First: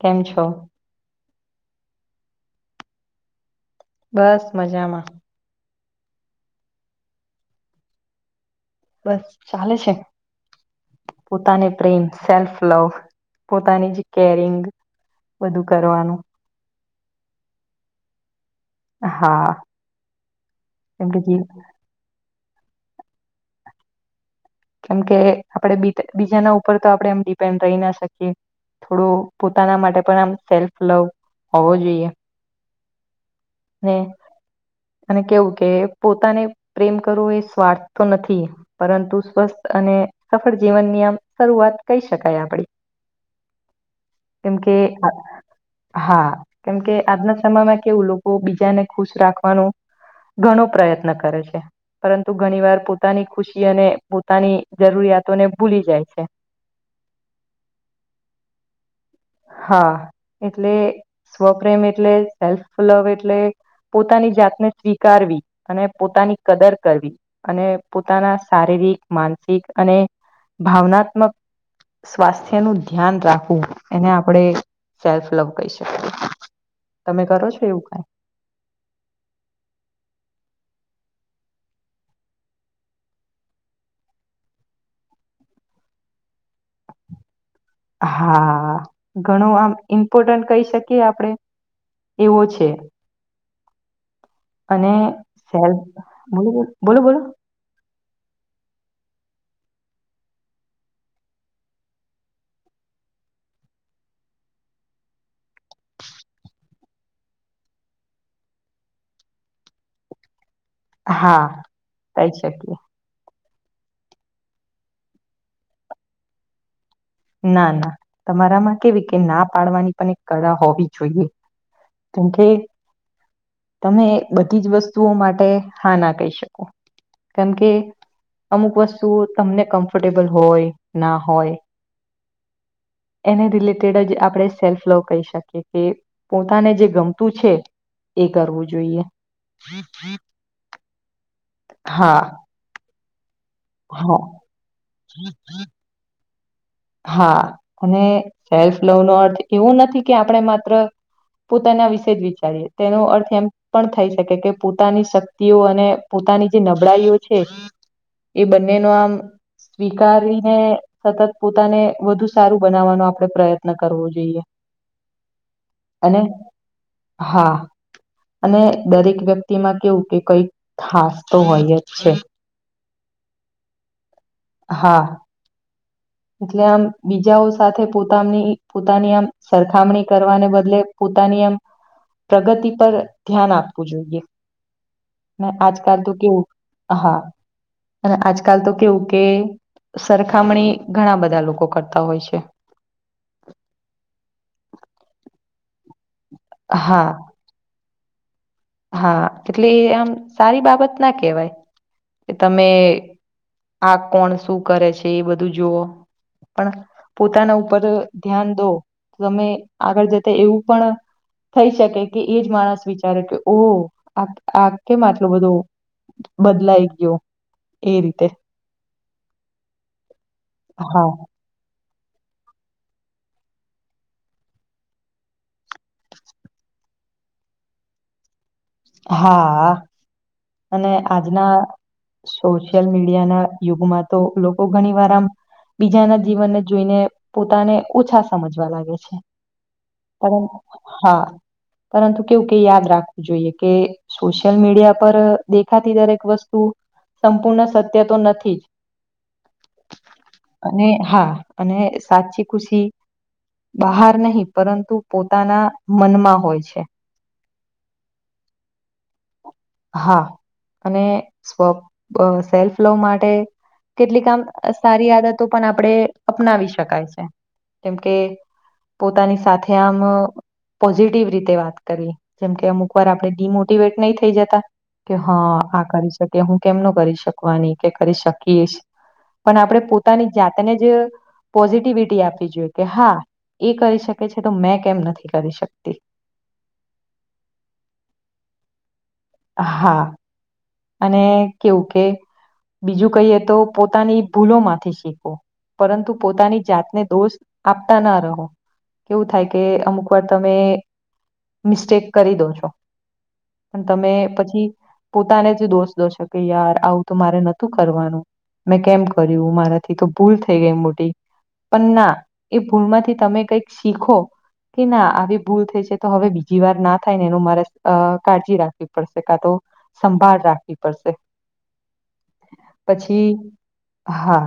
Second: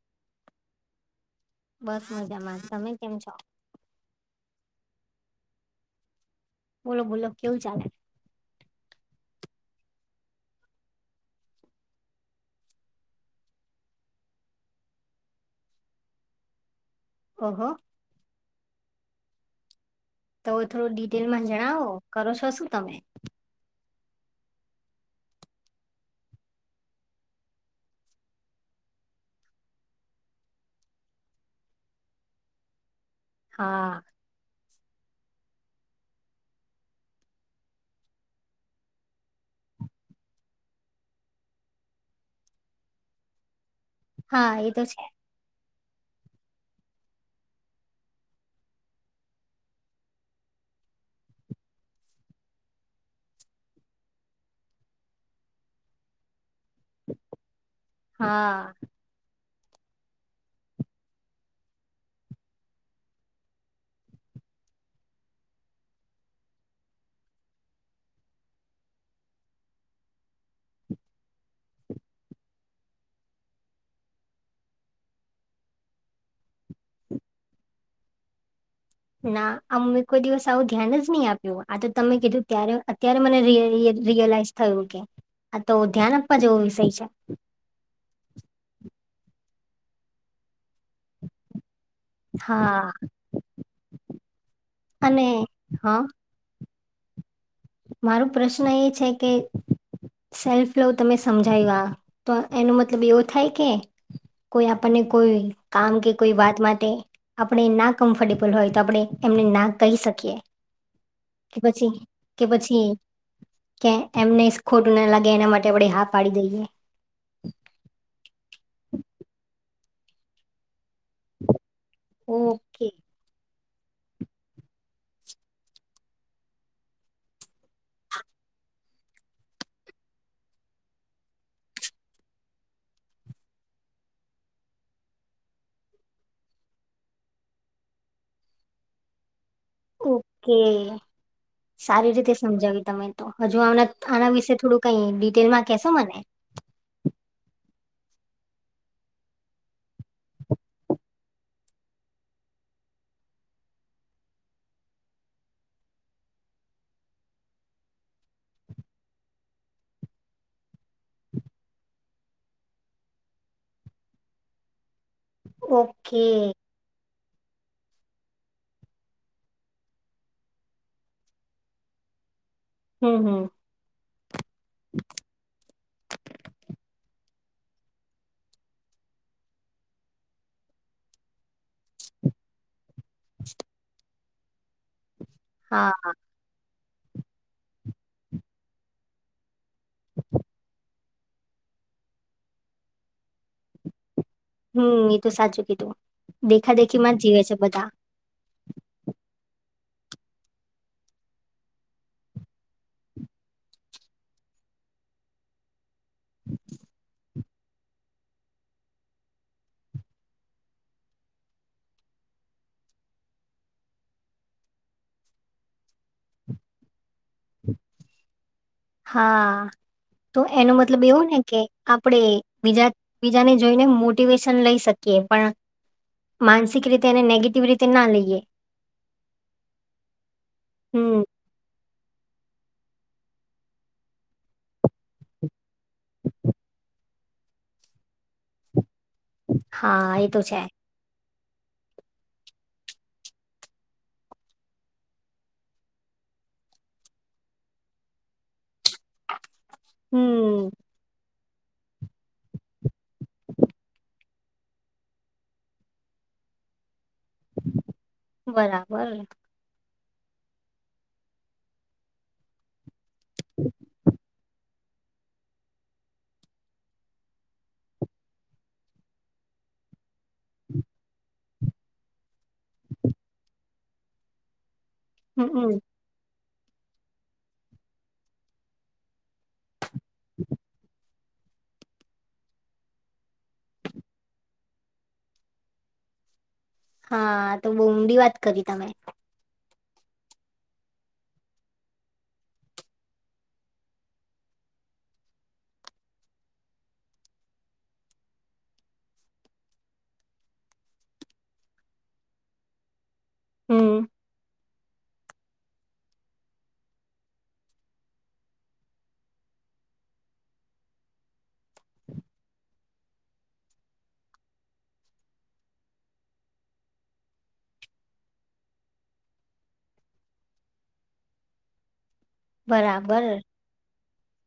કેમ છો? બસ મજામા, તમે કેમ છો? બસ, મજામા. બોલો, બોલો કેવ ચાલેે બસ ચાલે છે. પોતાને પ્રેમ સેલ્ફ, લવ પોતાની જ કેરિંગ. બધું કરવાનું ઓહો. હા. તો થોડુ કેમ કે ડિટેલમા જણાવો કરો છો, શું તમે? કેમકે આપડે બીજાના, ઉપર તો આપણે એમ ડિપેન્ડ રહી, ના શકીએ થોડું પોતાના, માટે પણ આમ સેલ્ફ લવ હોવો, જોઈએ. ને હા અને કેવું કે પોતાને પ્રેમ કરવો એ સ્વાર્થ તો નથી, પરંતુ સ્વસ્થ અને સફળ જીવનની, આમ શરૂઆત કહી, શકાય આપડી હા કેમ એ કે તો છે હા, કેમકે આજના સમયમાં કેવું લોકો બીજાને ખુશ, રાખવાનુ ઘણો પ્રયત્ન કરે છે. પરતુ ઘણી વાર પોતાની ખુશી, અને પોતાની જરૂરિયાતોને ભૂલી જાય છે. [unintelligible] હા. હા, એટલે સ્વપ્રેમ એટલે સેલ્ફ લવ એટલે પોતાની જાતને સ્વીકારવી અને પોતાની કદર, કરવી અને પોતાના શારીરિક માન માનસિક અને ભાવનાત્મક, સ્વાસ્થ્ય નુ ધ્યાન રાખવું. એને આપણેે સેલ્ફ લવ કહી, શકીએ તમે કરો છો, એવું કઈ? ના આ મેં કોઈ દિવસ આવું ધ્યાન જ નહી, આપ્યું આ તો તમે કીધું ત્યારે અત્યારે મને રિયલાઈઝ થયુ, કે આ તો ધ્યાન આપવા જેવો વિષય છે. હા, ઘણું આમ ઇમ્પોર્ટન્ટ કહી, શકી. કે આપડે, એવો છે. હ. અને સેલ્ બોલો, બોલો બોલો મારો પ્રશ્ન એ છે, કે સેલ્ફ લવ તમે સમજાવ, તો એનો મતલબ એવો થાય કે કોઈ આપણને કોઈ કામ કે કોઈ, વાત માટે આપણે ના કમ્ફર્ટેબલ હોય તો આપણે એમને ના કહી, શકીએ. કે હા પછી કે શકીએ પછી કે એમને ખોટુના લાગે, એના માટે આપણે હા, પાડી દઈએ. ના, ના તમારામાં કેવી કે ના પાડવાની પણ એક કળા હોવી જોઈએ, જેમ કે ઓકે તમે બધી જ વસ્તુઓ માટે હા, ના કહી, શકો કેમ કે અમુક વસ્તુ, તમને કમ્ફર્ટેબલ હોય, ના હોય. એને રિલેટેડ જ આપણે સેલ્ફ લવ કહી, શકીએ કે પોતાને જે ગમતુ છે એ કરવું જોઈએ. ઓકે સારી હા રીતે સમજાવી તમે તો હજુ હા આના-આના વિશે થોડું કઈ ડિટેલમાં કેશો મને હા અને સેલ્ફ લવ નો અર્થ એવું નથી કે આપણે માત્ર પોતાના વિશે જ વિચારીએ તેનો અર્થ એમ પણ થઈ શકે કે પોતાની શક્તિઓ અને પોતાની જે નબળાઈઓ છે એ બંને ન આમ સ્વીકારીને સતત પોતાને વધુ સારું બનાવવાનો આપણે પ્રયત્ન કરવો જોઈએ. અને ઓકે. હા. અને દરેક વ્યક્તિમાં કેવું કે કઈક ખાસ તો હોય જ છે. હમ હમ. હા. એટલે આમ બીજાઓ સાથે પોતાની-પોતાની આમ સરખામણી કરવાને બદલે પોતાની આમ પ્રગતિ પર ધ્યાન આપવું જોઈએ. ને હા આજકાલ તો કેવું હા અને આજકાલ તો કેવું કે સરખામણી ઘણા બધા લોકો કરતા હોય છે. હમ એ તો સાચું કીધું દેખા હા દેખીમાં જ જીવે છે બધા. હા એટલે આમ સારી બાબત ના કેહેવાય કે તમે આ કોણ શું કરે છે એ બધું જુઓ. પણ પોતાના ધ્યાન દો તમે આગળ જતા એવું પણ થઈ શકે કે એ જ માણસ વિચારે કે ઓ આ-આ કેમ આટલો બધું બદલાઈ ગયો એ રીતે હા તો એનો મતલબ હા એવું ને કે આપણે બીજા બીજાને જોઈને મોટિવેશન લઈ શકીએ પણ માનસિક રીતે અને નેગેટિવ રીતે ના લઈએ. હા અને હમ, આજના સોશિયલ મીડિયા ના યુગમાં તો લોકો ઘણી વાર આમ બીજાના જીવનને જોઈને પોતાને ઓછા સમજવા લાગે. હા એ તો છે. હા પરંતુ કેવું કે યાદ રાખવું જોઈએ કે સોશિયલ મીડિયા પર દેખાતી દરેક વસ્તુ સંપૂર્ણ સત્ય તો નથી જ હમ, અને હા અને સાચી ખુશી બહાર નહી પરંતુ પોતાના મનમાં હોય છે. બરાબર. હા અને સપ સેલ્ફ લો માટે કેટલી કામ સારી આદતો પણ આપડે અપનાવી શકાય છે જેમકે પોતાની સાથે આમ પોઝિટિવ રીતે વાત કરીએ જેમ કે અમુક વાર આપણે ડીમોટીવેટ નહી થઈ જતા કે હા હમમ, આ કરી શકે કે હું કેમ ન કરી શકવાની કે કરી શકીશ પણ આપણે પોત પોતાની જાતને જ પોઝિટિવિટી આપવી જોઈએ કે હા એ કરી શકે છે તો મેં કેમ નથી કરી શકતી હા તો બહુ ઊંડી વાત કરી તમે હા અને કેવું કે બીજું કહીએ તો પોતાની ભૂલો માંથી શીખો પરંતુ પોતાની જાતને દોષ આપતા ના રહો કેવું થાય કે અમુક વાર તમે મિસ્ટેક કરી દો છો પણ હમ, તમે પછી પોતાને જ દોષ દોશે કે યાર આવું તો મારે નતું કરવાનું મેં કેમ કર્યું મારાથી તો ભૂલ થઈ ગઈ મોટી પણ ના એ ભૂલમાંથી તમે કઈક શીખો કે ના આવી ભૂલ થઈ છે તો હવે બીજી વાર ના થાય ને એનું મારે કાળજી રાખવી પડશે કા તો સંભાળ રાખવી પડશે પછી બરાબર હા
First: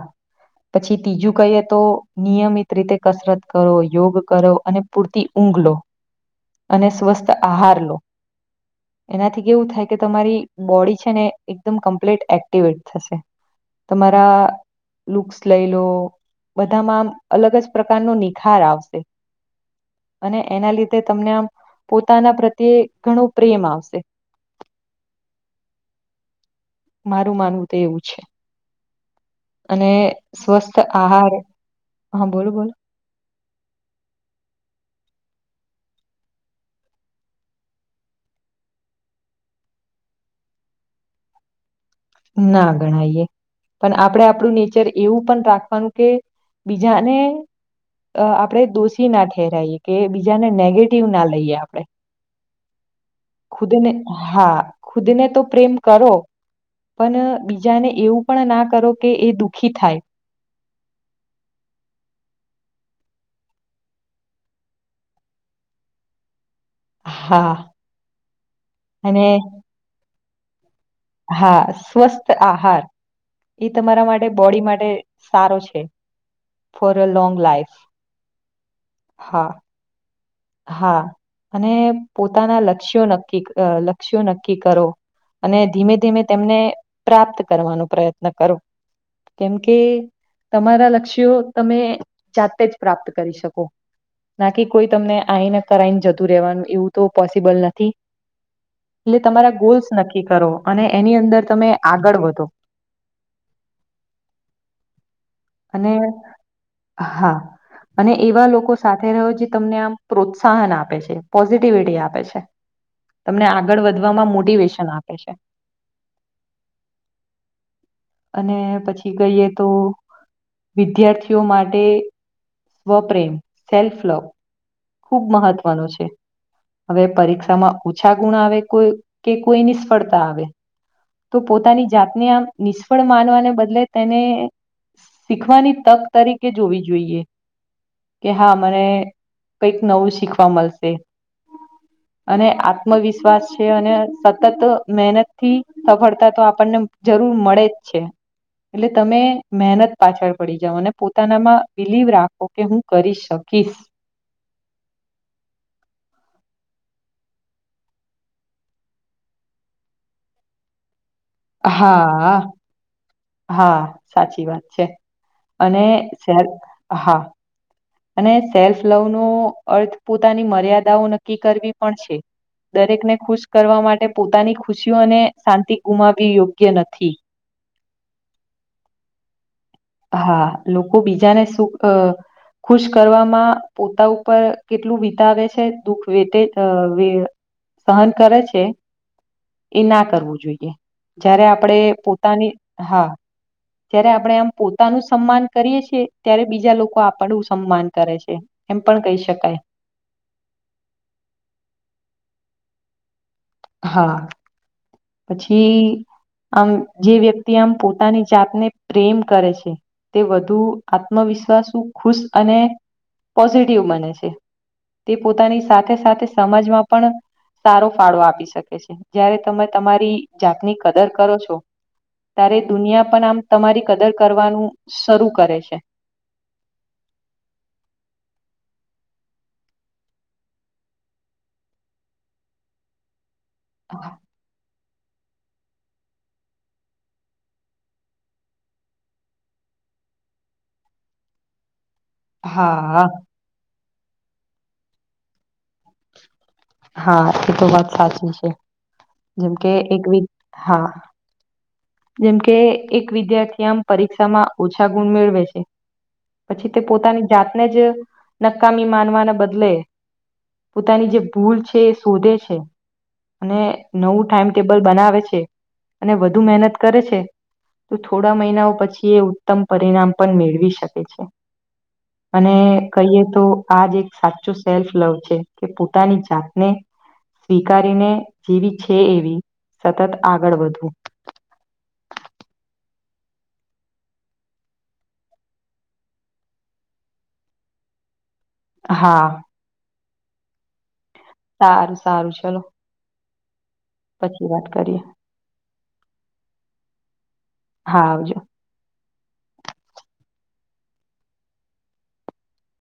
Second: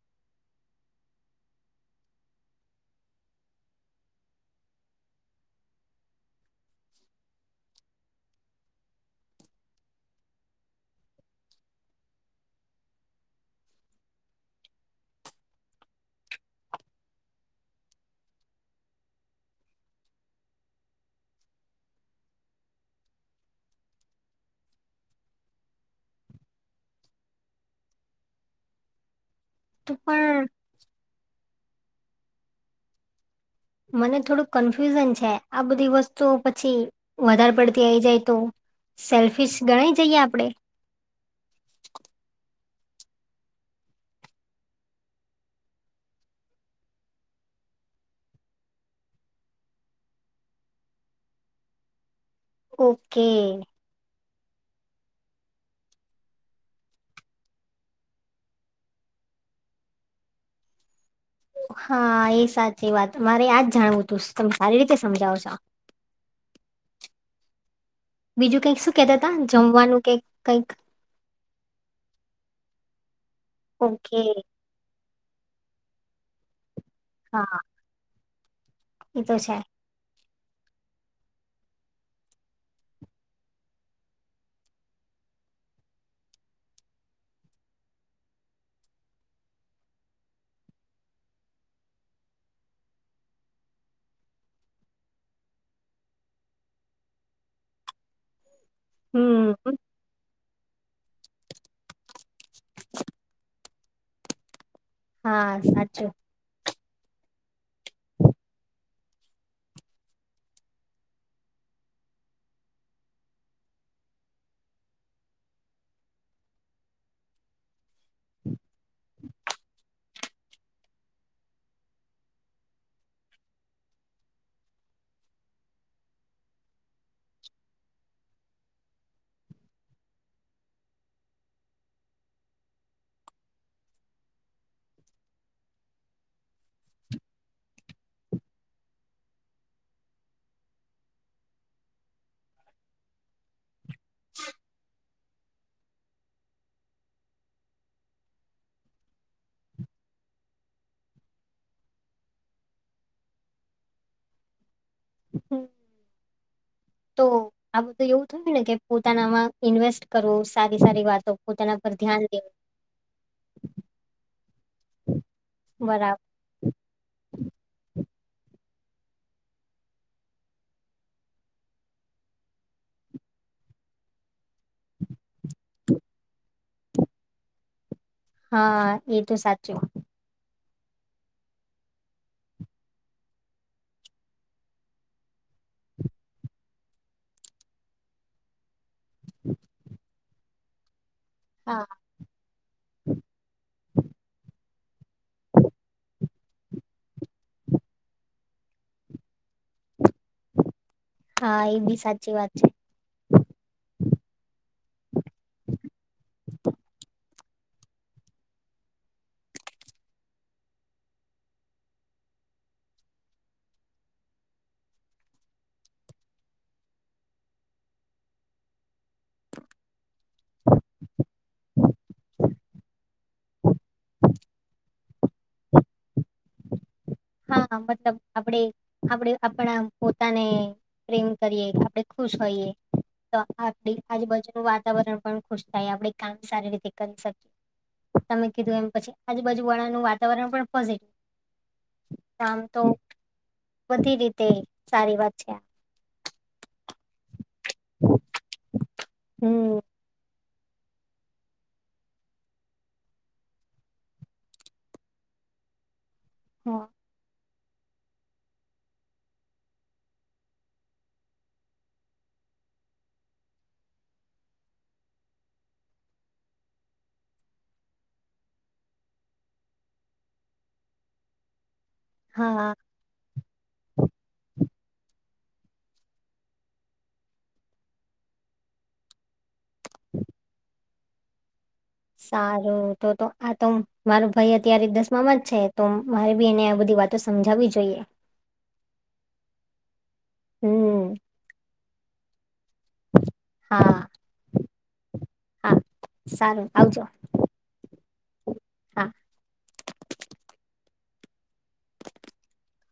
પછી તીજું કહીએ તો નિયમિત રીતે કસરત કરો યોગ કરો અને પૂરતી ઊંઘ- -લો અને સ્વસ્થ આહાર લો એનાથી કેવું થાય કે તમારી બોડી છે ને એકદમ કમ્પ્લીટ એક્ટિવેટ થશે તમારા લુક્સ લઈ લો બધામાં આમ અલગ જ પ્રકારનો નિખાર આવશે અને એના લીધે તમને આમ પોતાના પ્રત્યે ઘણું પ્રેમ આવશે [inaudible] મારું માનવું તો એવું છે અને તો પણ સ્વસ્થ આહાર હા બોલો બોલો મને થોડું કન્ફ્યુઝન છે આ બધી વસ્તુઓ પછી વધારે પડતી આઈ જાય તો સેલ્ફિશ ગણ જઈએ આપણે [inaudible] ના ગણાયએ પણ આપણે આપણું નેચર એવું પણ રાખવાનું કે બીજાને અ આપણે દોષી ના ઠેરાઈએ કે બીજાને નેગેટિવ ના લઈએ આપણે ઓકે ખુદને હા ખુદ ને તો પ્રેમ કરો પણ બીજાને એવું પણ ના કરો કે એ દુઃખી થાય હા એ સાચી વાત મારે યાજ જાણવું હતું તમે સારી રીતે સમજાવો છો [inaudible] હા બીજું કંઈક શું કેતા અને તા? જમવાનું કે કંઈક? હા સ્વસ્થ આહાર એ તમારા ઓકે. માટે બોડી માટે સારો છે ફોર અ લ લોંગ હા લાઈફ એ તો હા છે હા અને પોતાના લક્ષ્યો નક્કી લક્ષ્યો નક્કી કરો અને ધીમે ધીમે તેમને પ્રાપ્ત કરવાનો પ્રયત્ન કરો કેમ કે તમારા લક્ષ્યો તમે જાતે જ પ્રાપ્ત કરી શકો નાકી કોઈ તમને આઈને કરાઈને જતું રહેેવાનું એવું તો પોસિબલ નથી એટલે હમ, તમારા ગોલ્સ નક્કી કરો અને એની અંદર તમે આગળ વધો હા અને સાચું હા અને એવા લોકો સાથે રહ્યો જે તમને આમ પ્રોત્સાહન આપે છે પોઝિટિવિટી આપે છે તમને આગળ વધવામાં મોટિવેશન આપે છે અને પછી કહીએ તો વિદ્યાર્થીઓ માટે સ્વપ્રેમ સેલ્ફ લવ ખૂબ મહત્વનો છે હવે પરીક્ષામાં ઓછા ગુણ આવે કોઈ કે કોઈ નિષ્ફળતા આવે તો પોતાની જાતને આમ નિષ્ફળ માનવાને બદલે તેને શીખવાની તક તરીકે જોવી જોઈએ કે હા મને કંઈક નવું શીખવા મળશે અને આત્મવિશ્વાસ છે અને સતત ત મહેનત થી સફળતા તો આપણને જરૂર હું મળે જ છે એટલે તમે મહેનત પાછળ પડી જાઓ અને પોતાનામાં બિલીવ રાખો કે, હું કરી શકું. કિસ. હું. તો આ બધું એવું થયું ને કે, પોતાનામાં ઈન્વેસ્ટ કરવો સારી સારી વાત. તો પોતાના પર ધ્યાન હા દેવુ. હા, સાચી વાત છે. અને બરાબર જ્યારે હા અને સેલ્ફ લવનો અર્થ પોતાની મર્યાદાઓ નક્કી કરવી પણ છે. દરેક ને ખુશ કરવા માટે પોતાની ખુશીઓ અને શાંતિ ગુમાવી યોગ્ય નથી. હા, એ તો સાચું. હા, લોકો બીજાને સુખ ખુશ કરવામાં પોતા ઉપર કેટલું વિતાવે છે, દુઃખ વિતે એ બી અ સહન કરે છે, એ ના કરવું જોઈએ. જ્યારે આપણે હા પોતાની હા, જ્યારે આપણે આમ પોતાનું સમ્માન કરીએ છે ત્યારે, બીજા લોકો આપણું સમ્માન કરે છે, એમ પણ કહી શકાય. [unintelligible] હા, એ બી સાચી વાત છે. હા, પછી. આમ જે વ્યક્તિ આમ પોતાની જાતને પ્રેમ કરે છે, તે વધુ આત્મવિશ્વાસ વિશ્વાશું ખુશ અને પોઝિટિવ બને છે. તે પોતાની સાથે સાથે સમાજમાં પણ સારો ફાળો આપી શકે. શકે છે. જયારે તમે તમારી જાતની કદર કરો છો, ત્યારે દુનિયા પણ આમ તમારી કદર કરવાનું શરૂ કરે છે. હા, મતલબ આપણેે આપણે આપણા પોતાને પ્રેમ કરીએ આપણે ખુદ તો જોઈએ આજુબાજુ વાત વાતાવરણ પણ ખુશ થાય, આપણે કામ સારી રીતે કરી શકીએ. તમે કીધું એમ, પછી આજુબાજુ વાળાનું વાતાવરણ પણ પોઝિટિવ આમ તો હા, આ. બધી રીતે સારી વાત છે. હા, એ તો વાત સાચી છે. જેમ કે, હમ એક વીક હા જેમ કે એક વિદ્યાર્થી આમ પરીક્ષામાં ઓછા ગુણ મેળવે છે. પછી તે હા પોતાની જાત અને જ નકામી માનવાના બદલે પોતાની જે. ભૂલ છે એ શોધે છે. અને નવું ટાઈમટેબલ બનાવે છે, અને વધુ મહેનત કરે છે. તો થોડા મહિનાઓ પછી એ ઉત્તમ પરિણામ પણ મેળવી શકે છે. અને હા કહીએ તો, આજ એક સાચું સેલ્ફ લવ છે કે, પોતાના પોતાની જાતને સ્વીકારીને, જેવી છે એવી, સતત આગળ વધવું. સારું, તો તો આ તો મારો ભાઈ અત્યારે દસમામાં જ છે. તો મારી ભી એને આ બધી વાતો સમજાવવી જોઈએ. હા, હમ સારું સારું. ચાલો. હા, હા, સારું. આવજો. હા, આવજો. હા